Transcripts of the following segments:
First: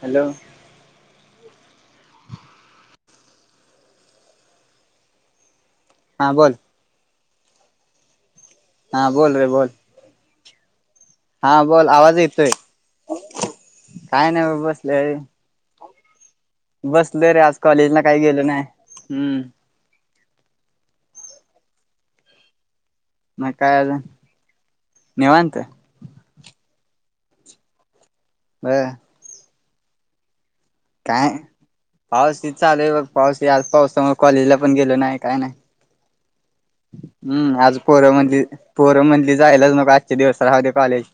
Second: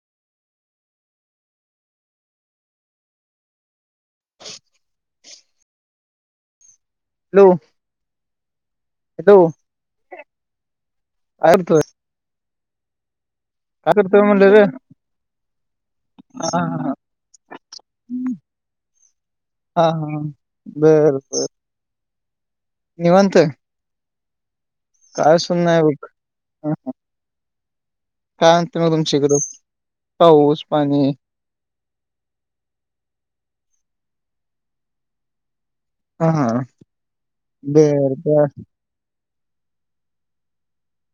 Hello. [unintelligible] हा बोल. Hello. हा बोल हॅलो रे बोल. हा काय करतोय बोल आवाज येतोय करतोय काय नाही म्हणलं रे बबा ब सलेय. हा हा बसलोयरे आज कॉलेजला काही गेलो नाही हम्म. बरं बरं. म काय आजुन. काय सुन नाहीय बघ अ ह काय म्हणते बर मग तुमच्याकडं पाऊस पाणी. पाऊसच चालू आहेय बघ पाऊस आज पाऊसामुळे कॉलेजला पण गेलो नाही काय नाही. हा हा हम्म आज बर पोरम्हणलीत बर पोरम्हणलीत जायलाच नको आजच्या दिवस राहुदे कॉलेज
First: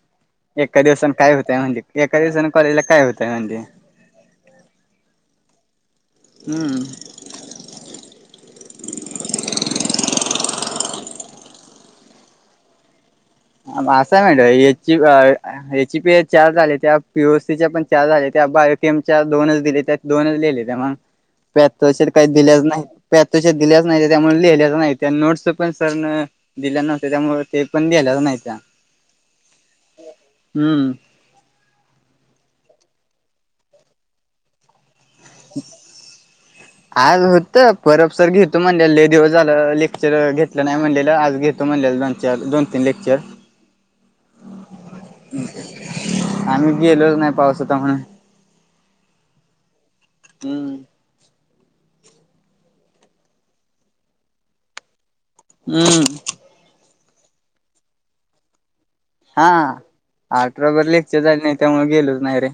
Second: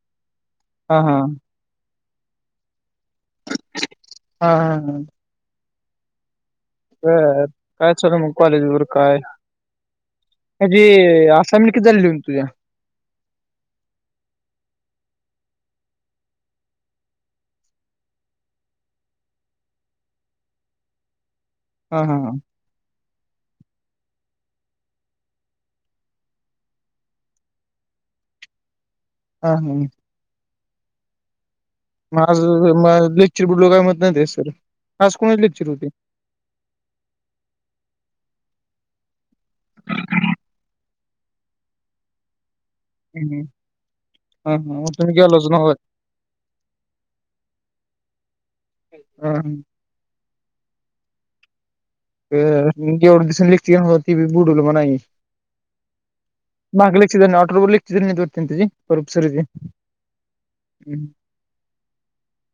एका हा दिवसाने हा काय होतय म्हणजे एका दिवसा ने कॉलेजला काय होत हा हा हा. हम्म बरं काय लं मग कॉलेज वर काय जी ते आासायमेंट किति झाली लिहुन तुझे. असायमेंट याचे बी चार झाले पीओसी पण चार झाले त्या बायोकेमच्या दोनच दिले त्या दोनच लिहिले त्या मग हा पॅट्रश हा काही दिलेच नाही. पायथोच्या दिल्याच नाही त्यामुळे लिहिलेच नाही त्या नोट्स पण सरन दिल्या नव्हत्या त्यामुळे ते पण लिहिलेल्या नाहीत. त्या. हा हम्म. हम्म. माझ लेक्चर बुडलो काय म्हत नाही ते सर आज कोणाचे लेक्चर होते आज होत परबसर घेेतो म्हण घेतलेलं लई दिवस झाले लेक्चर घेतलं नाही म्हणलेलं आज घेतो म्हणले दोन चार ते लेक्चार. हम्म, हा हा मग तुम्ही गेलाच नव्हत आम्ही गेलोच नाही पावस होता त्या मुळे हम्म हम्म. हम्म. अ जेवढे दिस लेख ती बी बुडल म्हणाई हम्म. हगलेच ट बोललेच ततीन तजी हा अठरबर लेकच झाले नाही त्यामु गेलोच नाही रे.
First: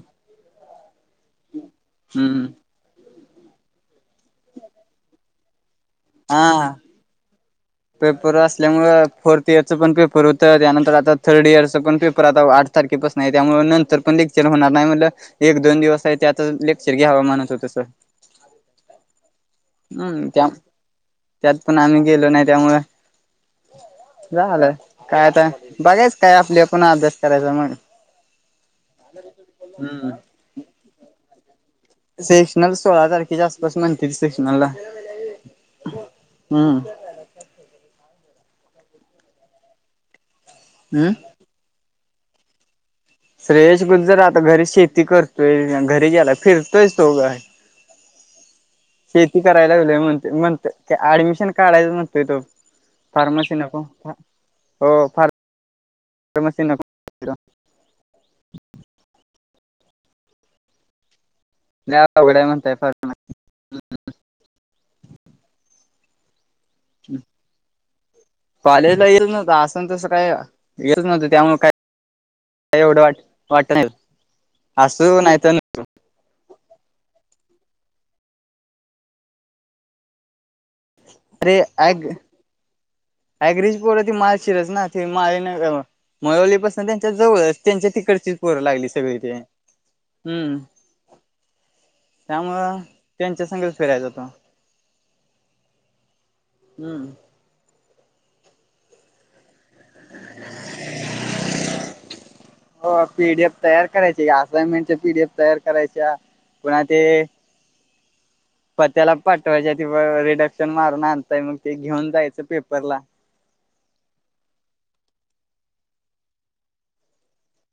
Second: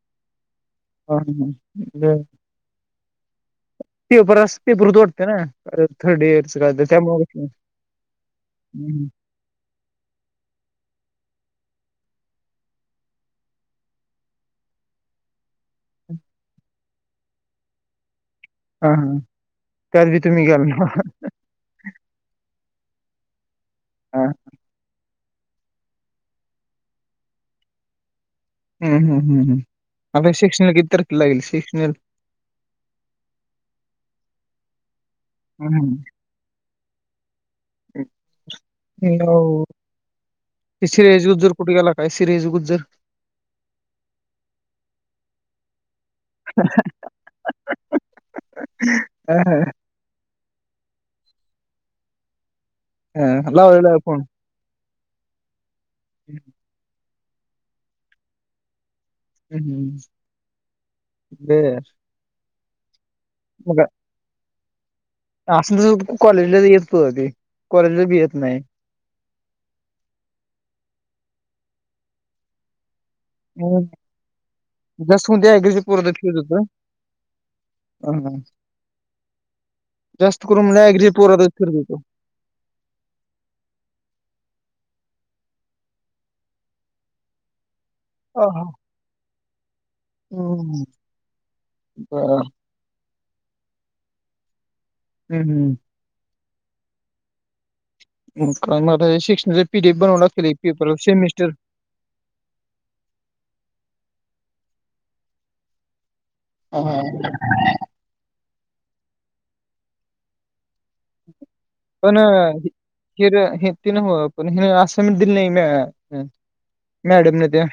हम्म [unintelligible] पेपर अस पेपर तोडते ना थर्डी इयरस हा त्यामुळे पेपर असल्यामुळे फोर्थ इयरचं पण पेपर होतं त्यानंतर आता थर्ड इयरच पण पेपर आता आठ तारखेपास नाही आहे त्यामु नंतर पण क्चल होणार नाही म्हटलं एक दोन दिवस त्यात शर्गी हवामानच होतस. हा हा त्यात बी हम् तुम्ही त्या गेल ना त्यात पण आम्ही गेलो नाही. त्यामुळे झालंय. कायता बघायच काय आपल्या पुन्हा अभ्यास करायचा मग हम्म हम् हम् हम्म हम अ शिकक्षण इतत लागल श सेक्शनल सोळा तारखेच्या आसपास म्हणते त सेक्शनलला हम् हम. [unintelligible] ह क हम्म शरज जोर कुट गला. काय सिरेजघ जर श्रेयश गुल जर आता घरी शेती करतोय घरी ग्यायला फिरतोय तोघ शेती ह करायला गेलय म्हणते म्हणत ऍडमिशन काढायच म्हणतोय तो फार्माशीी नको लावलेला फोन हो फार म ना. हम्म ह. नाहीघडाय म्हणताय फार असून तर कॉलेजला येतोी कॉलेजला भी येत नाही. आन तसं काय येतच नव्हतं त्यामुळे काय एवढं वाट वाटत नाही हम् असू जस नाही ते्या तर आहे कस पर दखीलच होत. हम जास्त करून मला ऍग्री पोरातच फिरत अरेग होतो. अग्रिज पोरती माळशिरस ना. मान मळवली पाासून त्यांच्या जवळच त्यांच्या तिकडची हा पोरं हा. लागली सगळी ते हम्म हम्म बर त्यामुळेळ त्यांच्या संगच फिरायचा तो. हम्म हम्. हम्म. ह् कर्नाटक हे शिक्ण पिडे बनवला केले पप सेमिस् असनमेंटच्या पीडीएफ तयार करायच्या पुन्हा हो ते हो. पत्याला पटवाज रिडक् पण पेपरला हेर हे ति न ह पण हे असं मिट दिलं नाही. मॅडम न त्या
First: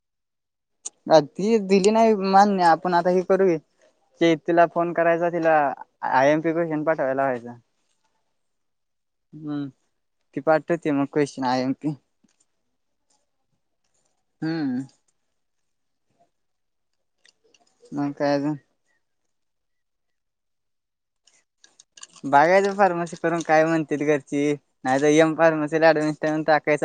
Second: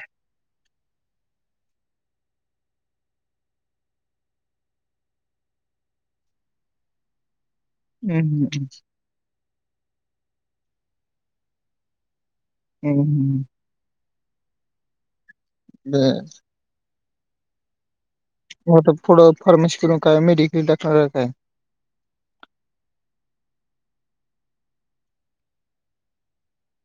अ त दिली नाही मान्य आपण आता हे करूया. तिला फोन करायचा तिला आय एम पी क्वेशन पाठवायला ह्हायचा हम्म हम्म्. हम्म की पाठवते मग कश नायम की ह ह्. हम्म. बरं. मग काय अजून. पुडं फार्मसीकडून काय मेडिकल टाकणार काय. बघायचं फार्मसी करून काय म्हणतेत. घरची नाही तर एम फार्मसीला ऍडमिश टाकायच.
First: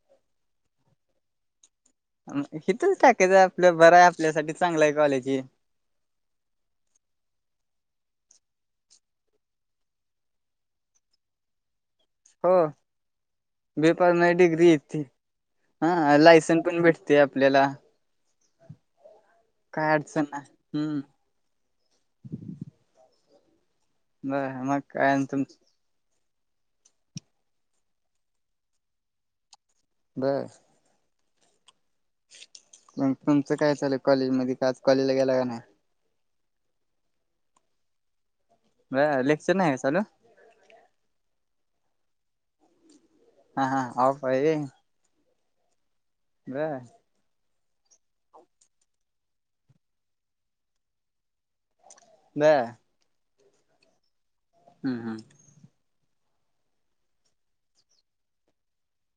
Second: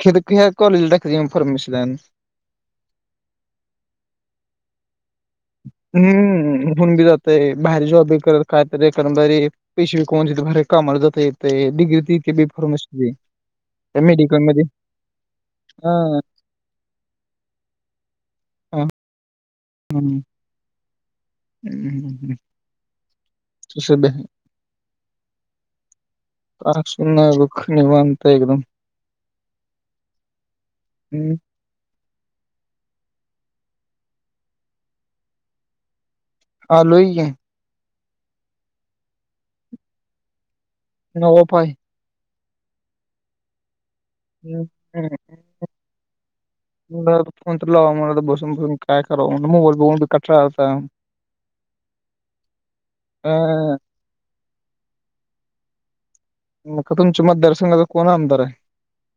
ख कॉलेजला टकायचं एम. फार्मसी ला आणि इथंच टाकायचं आपलं बर आहे. आपल्यासाठी चांगला आहे कॉलेज. हे हम्म होन बी जातय बाहेर जॉब करत. कायतरी कणारी पेशवी कोण त भरे कामाला जात येत डग्रीत बी हो फार्मसी. [unintelligible] डिग्री हाय ती. हा लायसन पण भेटते आपल्याला. हा, काय हम्म, अडचण नाय. हम्म. हम्म, हम्म. तसं बे- बर मग काय ना तुमच. [unintelligible] नाय बघ. निवांत एकदम. बर. हम्म.. मग तुमचं काय चाल कॉलेज मध्ये. का आज कॉलेजला गेला का नाही? हा आलोय की. बरं लेक्चर नाही व्हय चालू? नाही ऑफ हाय. हा.. हा.. ऑफ हाय हम्म, व्हय. हम्म. बरं. म्हणलं आता फोन तर लावावा म्हंटल बसून बसून काय करावं. मोबाईल बघून कटाळा आलाता. बरं. अ... हम्म.. हम्म.. मग तुमच्या मतदारसंघाचा कोण आमदार आहे?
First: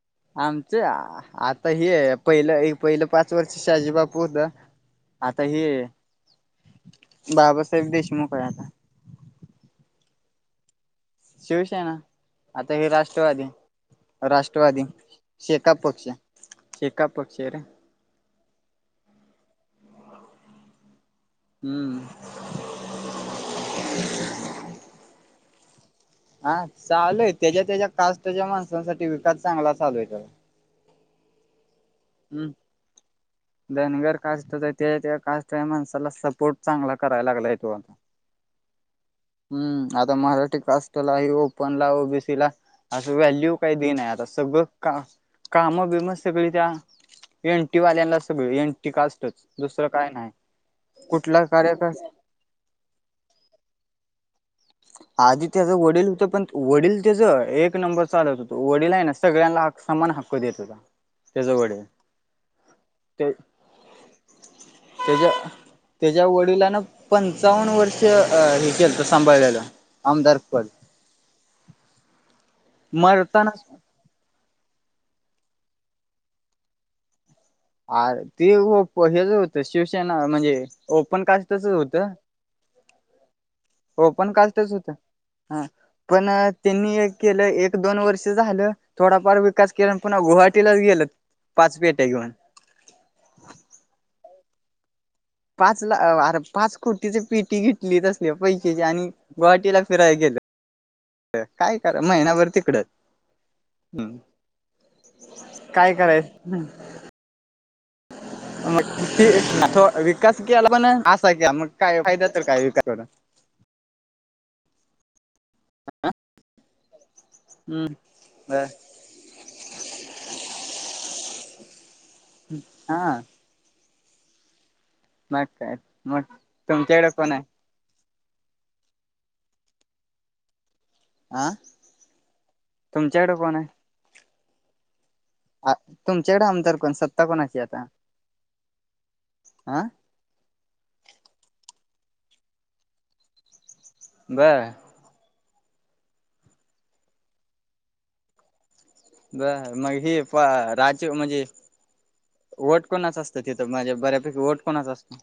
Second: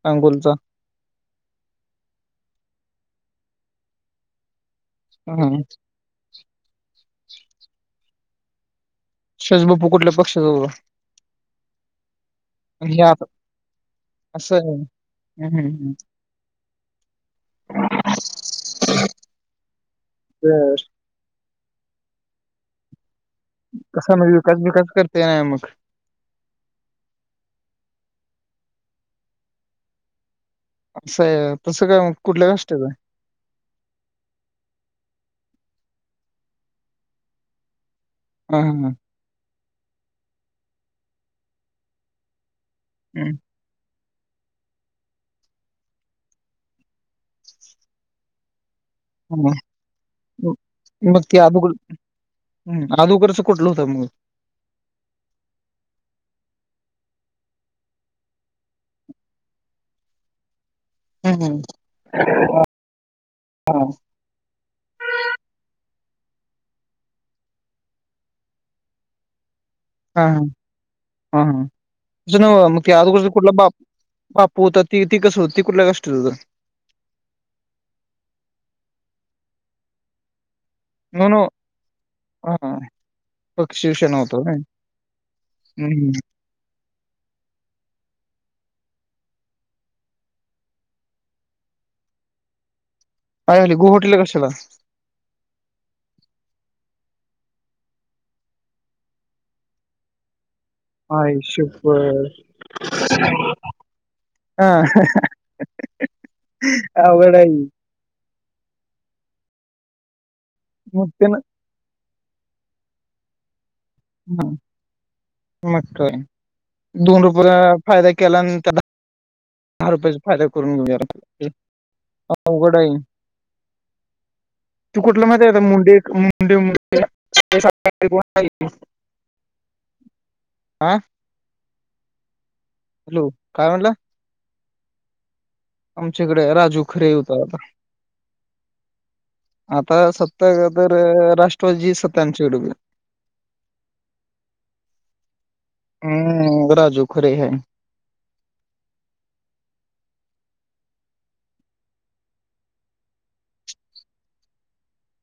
सांगोलचा आमचे आता हे पहिलं पहिलं पाच वर्ष शहाजी बापू होत. आता हा. हे बाबासाहेब देशमुख आहे आता. शहाजी बापू कुटल्या पक्षाचा होता.? शिवसेना. आता हे आणि आता राष्ट्रवादी. असं आहे राष्ट्रवादी. हम्म, हम्म, शेका हम्म. पक्ष शेका पक्षरे. रिकामा ऑडिओ बरं. हम्म. कसा मग विकास विकास करते नाय मग? हा चालू आहे त्याच्या त्याच्या कास्ट च्या माणसांसाठी विकास चांगला चालू आहे खरं. [unintelligible] हम्म.. कुठल्या कष्टाचं आहे धनगर कास्ट हो ते ते कास्ट. माणसाला सपोर्ट चांगला करायला लागलाय तो. अहं. हं. हम्म.. आता मराठी कास्टला आहे. ओपन ला ओबीसी ला असं हम्म, व्हॅल्यू काही देनी आता. सगळ का काम बीम सगळी त्या एन. टी वाल्यांना सगळ एन टी कास्ट च असतच हम्म. दुसरं काय नाही. कुठला कार्यका- हम् आदोकरचं कुठलं होतं मग. रिकामा ऑडिओ आधी त्याच वडील होत. पण वडील त्याच एक नंबर चालत होत. वडील आहे ना सगळ्यांना समान- हाक्क देत होता. त्याच हम्म.. वडील ह्म्म्म.. ते [unintelligible] त्याच्या- त्याच्या वडिलान पंचावन्न वर्ष हे केलत सांभाळलेलं. हा आमदारपद हा हा तसं न्हवं म तें अदोगरच मरताना कुठलं बाप. बापू होत ती ती कसं हो ती कुठलया काष्टच होत? अ ते हेच होत शिवसेना म्हणजे... ओपन नो नो कास्टचच होत हा पक्ष शिवसेना ओपन होता व्हय कास्टच होत. हा हम्म पण त्यांनी केलं एक दोन वर्ष झालं थोडाफार विकास केला पुन्हा गुवाहाटीला गेल पाच पेट्या घेऊन. रिकामा ऑडिओ पाच ला अर पाच कोटीची पेटी घेतली तसले पैसेची आणि गुवाहाटीला फिरायला गेलं. आई काय करा शप्पथ महिना्याभर तिकडच हम् हा काय करायच अवघड आहे ही. मग कि विकास कि आला पण मग असा त्यान कि मग काय फायद्या काय वार ह म दोन रुपये हम्म फायदा केला आणि बर त्या दहा रुपयाचा फायदा करून घेऊया हा तू कुठलं मग माहती आहेेत काय मुंडे मग मुंडे तुमच्याकडे कोण आहे मुं आं आं हॅलो काय म्हणला आ आमच्याकडे तुमच्याकडे आमदार राजू कोण खरे सत्ता होत आता कोणाची हा आता सतता तर राष्ट्र शजी सत्यानशडक बर हम्म राजू खरे है ब मग हे प राज म्हणजे वट कोणाच असत तिथं माझ्या बऱ्यापैकी वट कोणाच असत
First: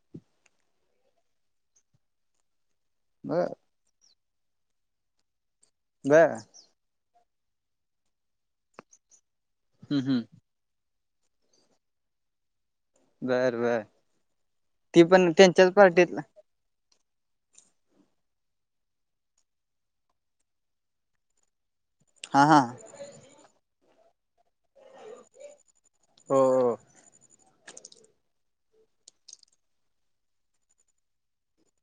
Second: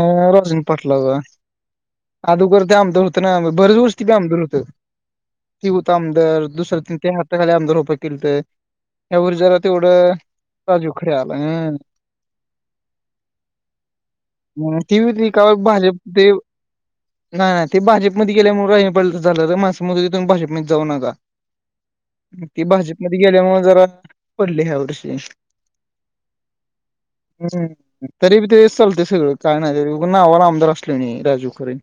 अ रजून पटलं ग अदोगर ते आमदार होत ना बर बरच वोष्टती आमदार हो त होत बर आमदार दुस तीन तन ह्याखाली आमदार रप केलत जरा हम्म तेवढं हम्म राजू खडे आला अ गैर वर ती होती का भाजप ते नाही नाही ते भाजपमध्ये गेल्यामुळे राहि पड झालं माणस मथ भाजपमध्ये जाऊ नका हा हा ती भाजपमध्येध्ये गेल्यामु जरा पडले ह्या वर्षी हम हम्म तरी बी तेस चालतेस सगळं काय नाहीण नावाला आमदार असले नाही राजू खरे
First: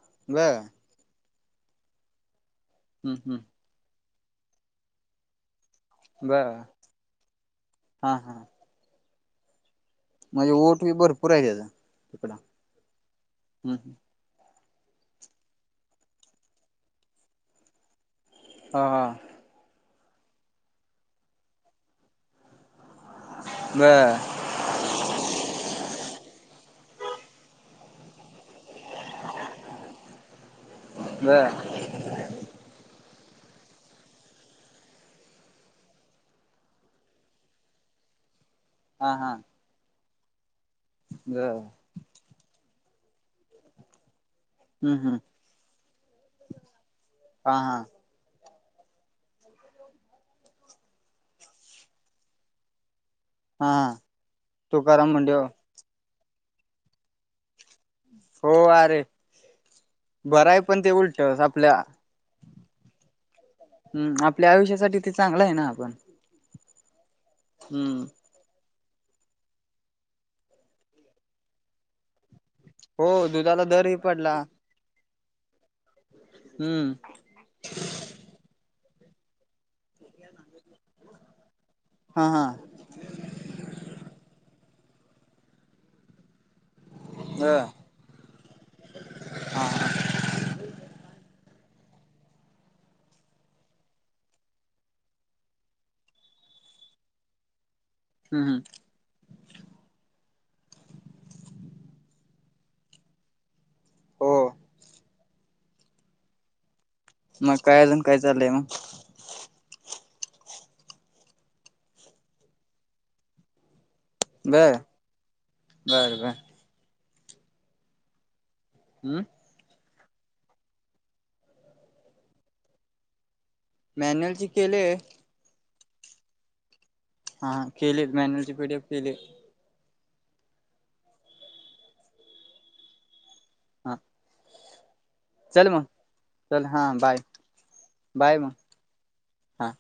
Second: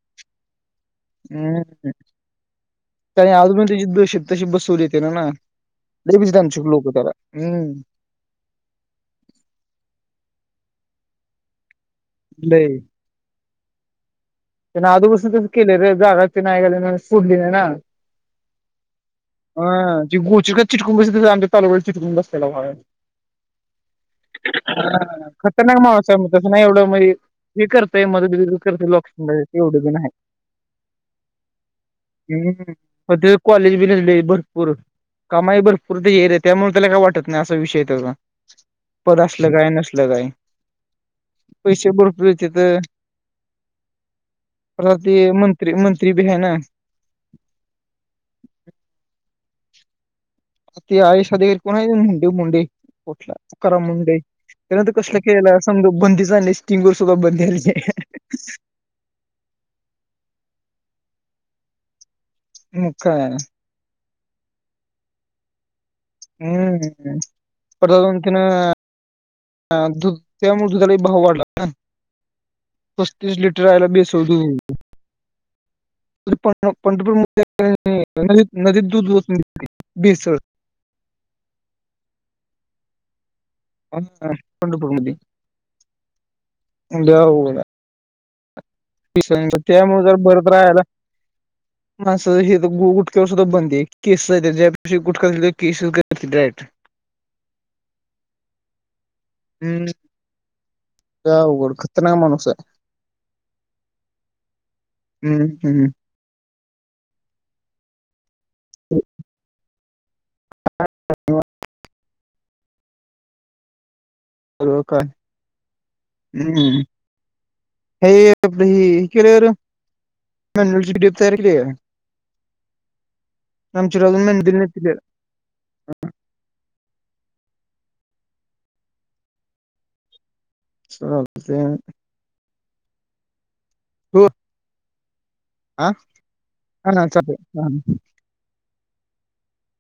ब हम्म आणि अज हम्म प त्याची दश तशी बसवली येते ना ना ल बच त्यां बर आणचक लोक त हम् हा हा म्हणजे ओठ बी भरपूर आहे त्याचा ल हम् हम त्यां आजोपासून ते केले रे जा र ते नाही गले सोडली नाही ना हा हा ज गोचर का चिटकम बस तोवेळ चिटकून बसलेलाय बर खतरनाक मावसाहेब तसं नाही एवढं व करतय म कर ते एवढं बण आहे बर हम्द कॉलेज भी नाहीले भरपूर कमाई भर पूरत येरे त्यामुळे त्याला काय वाटत नाही असा विषय आहे त्याचा हा पद हा असलं काय नसल काय बर पैसे भरपूरते तर हम्म प्रात हम्म मंत्री मंत्री भी आहेै ना हा हा अ आषद कोण आहे मुं मुंडी ठला हा करा हा मुंडेई त्यानंतर तुकाराम कसला मुंडे केला हो समजा बंदी झाली स्टिंग वर सुद्धा बंदी आली हो अरे बरय पण ते उलट आपल्या मग काय हम् आपल्या आयुष्यासाठी ते चांगलं आहे ना आपण हम्म प्रता हम्म तना हु त्यामुळे दुधाला भाव वाढला ना हो पस्तीस दुधाला लिटर आला दरही बी पडला शोधू हम्म पंढरपूर नदीत दूधून भेसळ हा हा हपर मती होला बर हा त्यामु जर बरत राहाला म हे गुटक्यावर सुद्धा बंद केसेस ज्या गुटख्या केसेस करतील डायरेक्ट हम्म हम्म हम् जाघड खतनाक माणूस आहे हो हम्म हम्म मग काय अजून काय चाललंय मग बर हो का बर बर हम्म हे र हम्म केलेर मन वडओप तयार के आहे आमची राजून मॅन्युअलची मेंद न केले हा केली मॅन्युअल ची पीढप केली चातेन हा हो चल मग हा चल हा बाय चालतंय हा बाय मग हा